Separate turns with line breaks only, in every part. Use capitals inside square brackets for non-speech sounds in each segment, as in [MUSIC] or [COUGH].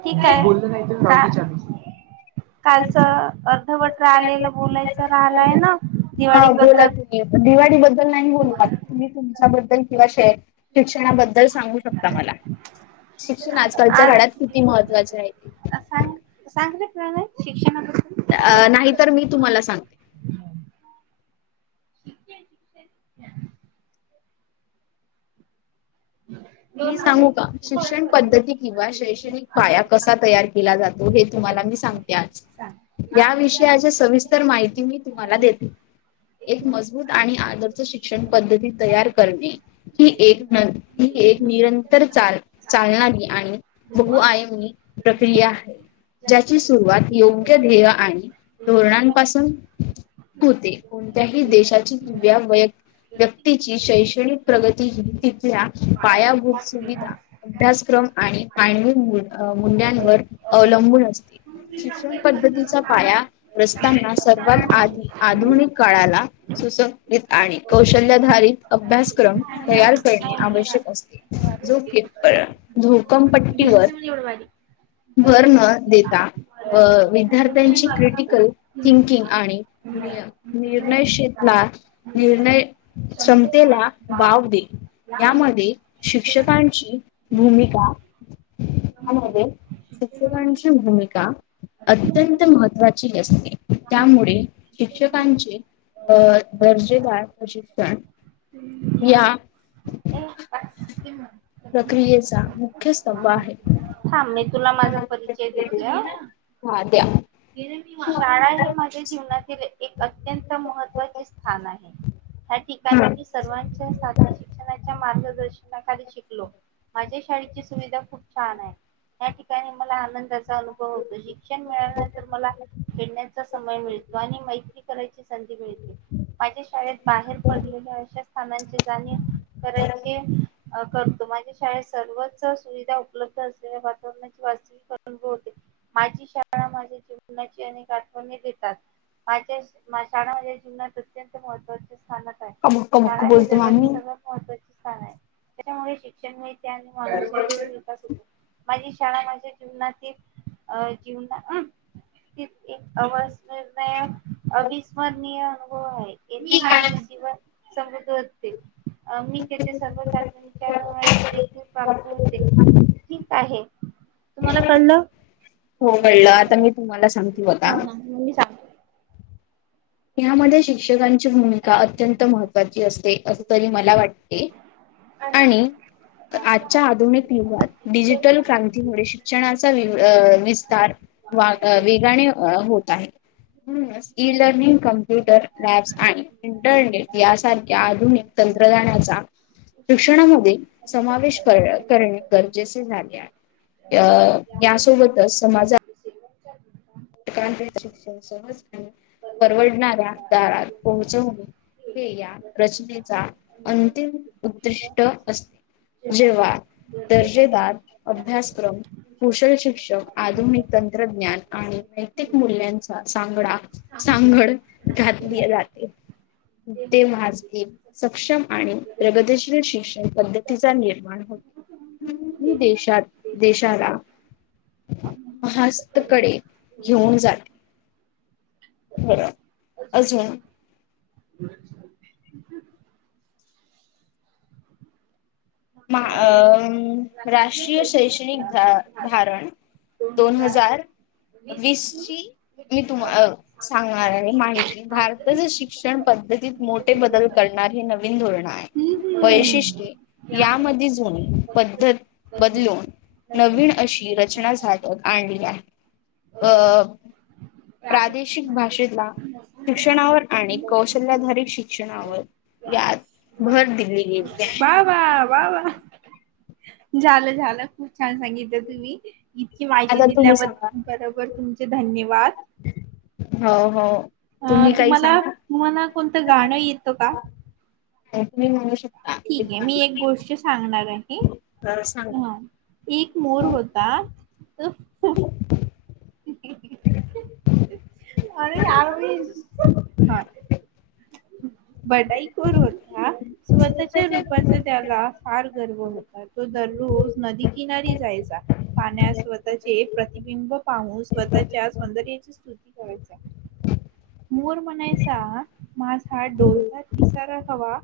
ठी आहे बोलले नाही [UNINTELLIGIBLE] हा. कालच अर्धवटर राहलेलं बोलायचं राहिलाय ना?
हा
दिवाळी
बोला
बद्दल.
तुम्ही दिवाळी बद्दल नाही बोलू आता तुम्ही तुमच्याबद्दल किंवा शेअ शिक्षणाबद्दल सांगू शकता मला. शिक्षण आजकालच्या काळात किती महत्त्वाचे आहे ते.
[UNINTELLIGIBLE] सांगितलं ना शिक्षणाबद्दल.
अ नाहीतर मी तुम्हाला सांग
[UNINTELLIGIBLE]
मी सांगू का? शिक्षण पद्धती किंवा शैक्षणिक पाया कसा तयार केला जातो हे तुम्हाला मी सांग ते आज
सांग
या विषयाची सविस्तर माहिती मी तुम्हाला देते. एक मजबूत आणि आदर्श शिक्षण पद्धती तयार करणे. ही एक न ही एक निरंतर चाल चालणारी आणि बहुआयमी प्रक्रिया आहे. ज्याची सुरुवात योग्य ध्येय आणि धोरणांपासून होते. कोणत्याही देशाची दिव्या वैयक्त व्यक्तीची शैक्षणिक प्रगती ही तिथल्या पायाभूत सुविधा अभ्यासक्रम आणि मानवी मूल्यांवर अवलंबून असते शिक्षण पद्धतीचा पाया रचताना सर्वात आधी आधुनिक काळाला सुसंग [UNINTELLIGIBLE] आणि कौशल्याधारित अभ्यासक्रम तयार करणे आवश्यक असते जो केवळ घोकमपट्टीवर
[UNINTELLIGIBLE]
भर न देता व विद्यार्थ्यांची क्रिटिकल थिंकिंग आणि नियम निर्णय क्षेतला निर्णय क्षमतेला वाव देईल. यामध्ये शिक्षकांची भूमिका यामध्ये शिक्षकांची भूमिका अत्यंत महत्त्वाची असते त्यामुळे शिक्षकांचे अ दर्जेदार असिस्टंट या प्रक्रियेचा मुख्य स्तंभ आहे.
थांब मी तुला माझा परिचय देते अ
हा द्या
शाळा हे माझ्या जीवनातील एक अत्यंत महत्त्वाचे स्थान आहे. त्या ठिकाणी
हा
मी सर्वांच्या साठी शिक्षणाच्या मार्गदर्शन शिकलो माझ्या शाळेची सुविधा खूप छान आहे. या ठिकाणी मला आनंदाचा अनुभव होतो शिक्षण मिळाल्यानंतर खेण्याचा समय मिळतो आणि मैत्री करायची संधी मिळते माझ्या शाळेत बाहेर पडलेल्या अशा स्थानांची जाणीव करायचे करतो माझे शाळेत सर्वच सुविधा उपलब्ध असलेल्या वातावरणाची वा माझी शाळा माझ्या जीवनाची अनेक आठवणी देतात माझ्या शाळा माझ्या जीवनात अत्यंत महत्त्वाचे स्थान
अ बक्क बुक बोलतो म माम्ही
महत्वाचे स्थान आहे त्याच्यामुळे शिक्षण आणि विकास होतो माझी शाळा माझ्या जीवनातील अ जीवना अं एक अवस् निणय अविस्मरणीय अनुभव आहे येथे मा जव सते मी तेथे सर्व नावाचे देखील पाप्प होते ठीक आहे तुम्हाला कळलं
हो कळलं आता मी तुम्हाला सांगते बघा
मी सांगतो.
ह्यामध्ये शिक्षकांची भूमिका अत्यंत महत्त्वाची असते असं तरी मला वाटते.
आणि
आजच्या आधुनिक युगात डिजिटल क्रांतीमुळे शिक्षणाचा विस्तार वेगाने होत आहे स् लर्निंग कम्प्युटर लॅब्स आणि इंटरनेट यासारख्या आधुनिक तंत्रज्ञानाचा शिक्षणामध्ये समावेश कर करणे गरजेचे झाले आहे अ यासोबतच समाजा शिक्षण सहजपणे परवडणाऱ्या दारात पोहोचवणे हे या रचनेचा अंतिम उद्दिष्ट असते जेव्हा दर्जेदार अभ्यासक्रम कुशल शिक्षण आधुनिक तंत्रज्ञान आणि नैतिक मूल्यांचा सांगडा सांगड घातली जाते ते मज हे सक्षम आणि प्रगतीशील शिक्षण पद्धतीचा निर्माण होत ह त देशात देशाला
हा
मस्तकडे घेऊन जाते ब अजा
ब
अ राष्ट्रीय शैक्षणिक धारण दोन हजार वीसची मी तुम्हा सांगणार आहे माहिती भारताच्या शिक्षण पद्धतीत मोठ बदल करणार हे नवीन धोरण आहे वैशिष्ट पद्धत बदलून नवीन अशी रचना झाातक आणली आहे अ प्रादेशिक भाषेला शिक्षणावर आणी कौशल्याधारित शिक्षणावर यात भर दिली गेली आहे.
वा वा वा वा झालं झालं खूप छान सांगितलं तुम्ही इतकी माहिती
आता तुम्ही सांगा.
दिल्याबद्दल बरोबर तुमचे धन्यवाद
हो हो
अ
तुम्ही काही
तुम्हाला
सांगता
तुम्हाला कोणतं गाणं येतं का
म म्हणू शकता
ठीक आहे मी एक गोष्ट सांगणार आहे
हा सांगा
तुम्हाला एक मोर होता ही ही
डुह
अरे आरविज हा बडाईकोर होता स्वतःच्या रूपाचा त्याला फार गर्व होता तो दररोज नदीकिनारी जायचा पाण्यास स्वतःचे प्रतिबिंब पाहून स्वतःच्या सौंदर्याची स्तुती करायचा मोर म्हणायचा माझा डोलत पिसारा हवा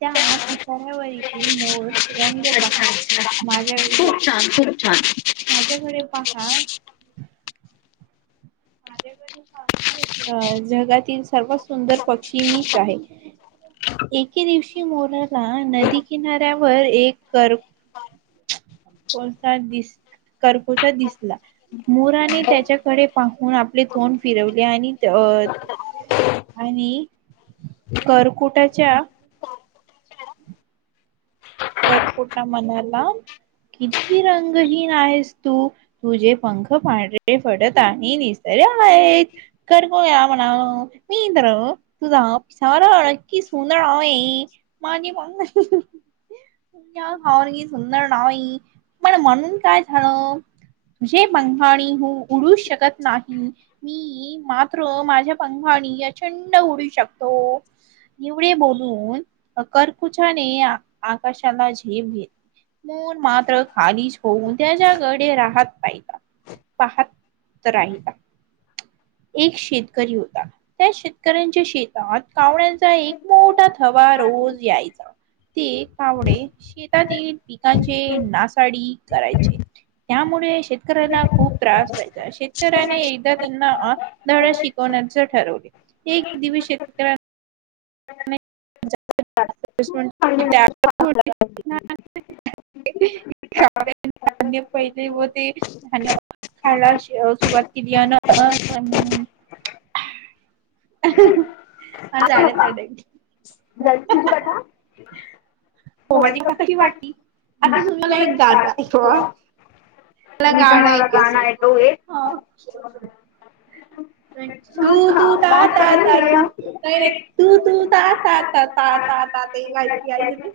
त्या पिसाऱ्यावरील मोळ रंग पहा माझ्याकडे
खूप छान खूप छान
माझ्याकडे पहा माझ जगातील सर्वात सुंदर पक्षी मी एके दिवशी मोरला नदी किनाऱ्यावर एक कर
हा
कोसा दिस कर्कोसा दिसला मोराने त्याच्याकडे पाहून आपले तोंड फिरवले आणि तोच आणि करकुटाच्या करपोटा मनाला किती रंगहीन आहेस तू तुझे पंख पांढरे फडत आणि निसर् आहेत कर ग या म्हणा मींद्र तुझा सार अड कि सोंदळा आइ माझे प या हा सुंदर नाई पण म्हणून काय झालं तुझे बघाणी हो उडू शकत नाही मी मात्र माझ्या पखानी अचंड उडू शकतो ऐवळे बोलून करकुचाने आकाशाला झेप घेतली मन मात्र खालीच होऊन त्याच्याकडे राहत पाहिता पाहात तरही आईला एक शेतकरी होता त्या शेतकऱ्यांच्या शेत आत कावण्या्यांचा एक मोठा थवा रोज यायचा ते कावणे शेत तील पिकांचे नासाडी करायचे त्यामुळे शेतकऱ्याना खूप त्रास व्हायचा शेतकऱ्याने एकदा त्यांना आ धडा शिकवण्याचे ठरवले एक दिवी शेतकऱ्या त्या पहिले व ते ध्य खायला सुरवात केली अन अन आ झाडे तळे
ह
हो माझी आता कशी वाटली आताचून मला एक गाज आहे मला
अभी
गाणं
तुम्हारा
ऐकच
गाना है तो
आहे
एक
हा
गाणं
तू तू ता ता ता तू काय रे तू तू ता ता ता ता ता यायल ते यायल यायल रे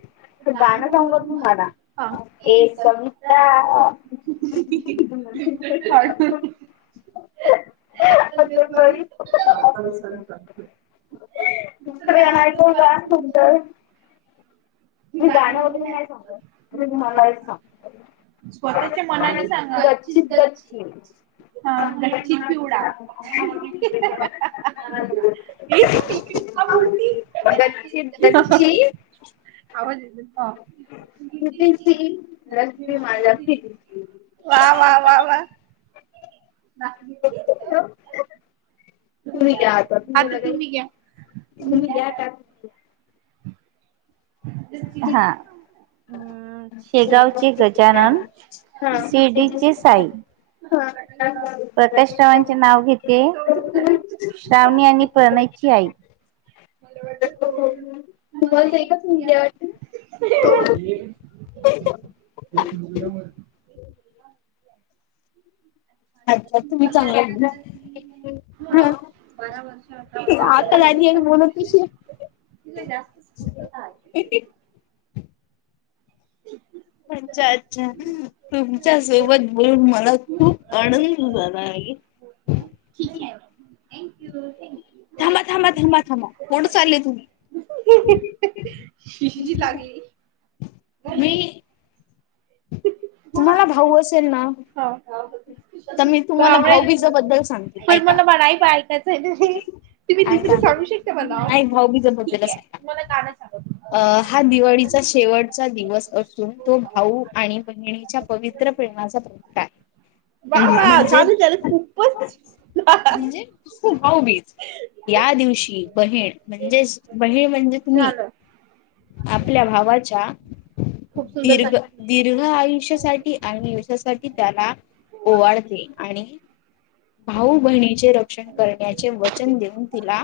गाण्यासबर प म्हड
हा सविित्रा
दुसरं
ता
दुसरण ऐको कात त गाणं वगैरे नाही सांगत मला सांग
स्वतःच्या मनानी सांगाच
गच्ची
ह गच्ची पिवडा हे तर इकडे का बोलती
ब्चीी
आवज येत ह
रश्मी माझी
ना घेतले
तुम्ही घ्या आता तुमला काही तुम्ही घ्या का
हा् शेगावचे गजानन
हा हा
शिर्डीची साई प्रकाशरावांचे नाव घेते श्रावणी आणि प्रणय ची आई मला वाटतं तोड
बोल का
एक मुयाम
अच्छा तुम्ही
आता
चांगलं
आताच नाही बारा वर्ष
आता झाली आणि बोलत कशी
इ का
हो
ते
अछ तुमच्या सोबत बोलून मला खूप आनंद झाला आहे
ठीक आहे
थांबा थांबा थांबा कोण चाललेय तुम्ही
ही लाग
मी तुम्हाला भाऊ असेल ना
हो
तर मी तुम्हाला
भाव
भाऊबीज बद्दल सांगते
पण
ऐका.
मला मणाई बाऐकाचं आहे तुम्ही
ऐका.
दुसरं सांगू शकता मला
नाही भाऊबीज
ठीक
बद्दलच
आहे
सांगा.
मला गाण सांगत
अ हा दिवाळीचा शेवटचा दिवस असून तो भाऊ आणि बहिणी पवित्र प्रेमाचा प्रकार
वा वा झाले झाले खूपच
खू भाऊबीच या दिवशी बहीण म्हणजेच बहीण म्हणजे तुम्ही
झालं
आपल्या भावाच्या
खूप सुंदर
दीर्घ
सांग
दीर्घ आयुष्य आणि युषासाठी त्याला ओवाडते आणि भाऊ बहिणीचे रक्षण करण्याचे वचन देऊन तिला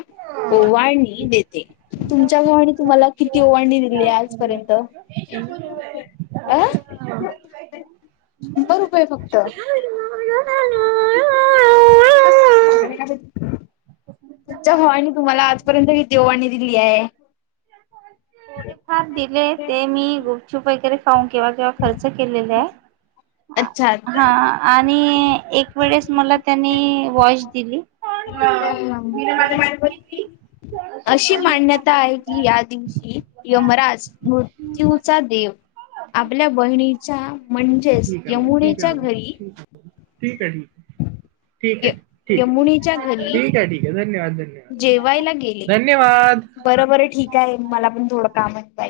ओवळणी देते तुमच्या गवाने तुम्हाला किती ओवांणी दिली आजपर्यंत ह
च
अं शंभर रुपये फक्त सगण्या का तुमच्या हवानी तुम्हाला आजपर्यंत कि देवाणी दिली आहे
हा दिले ते मी गुपचूप वगैरे खाऊन किंवा किंवा खर्च केलेले आहे
अच्छा अच्छा
हा आणि एक वेळेस मला त्यांनी वॉश दिली
अशी मांडण्यात आहे की या दिवशी यमराज मृत्यूचा देव
सज
च्या म्हणजेच यमुनेच्या घरी
ठीक आहे ठीक आहे ठीक आहे
य
ठीक
यमुनेच्या घरी
ठीक आहे ठीक आहे धन्यवाद धन्यवाद
जेवायला गेले.
धन्यवाद.
बरं बरं ठीक आहे मला पण थोडं कामय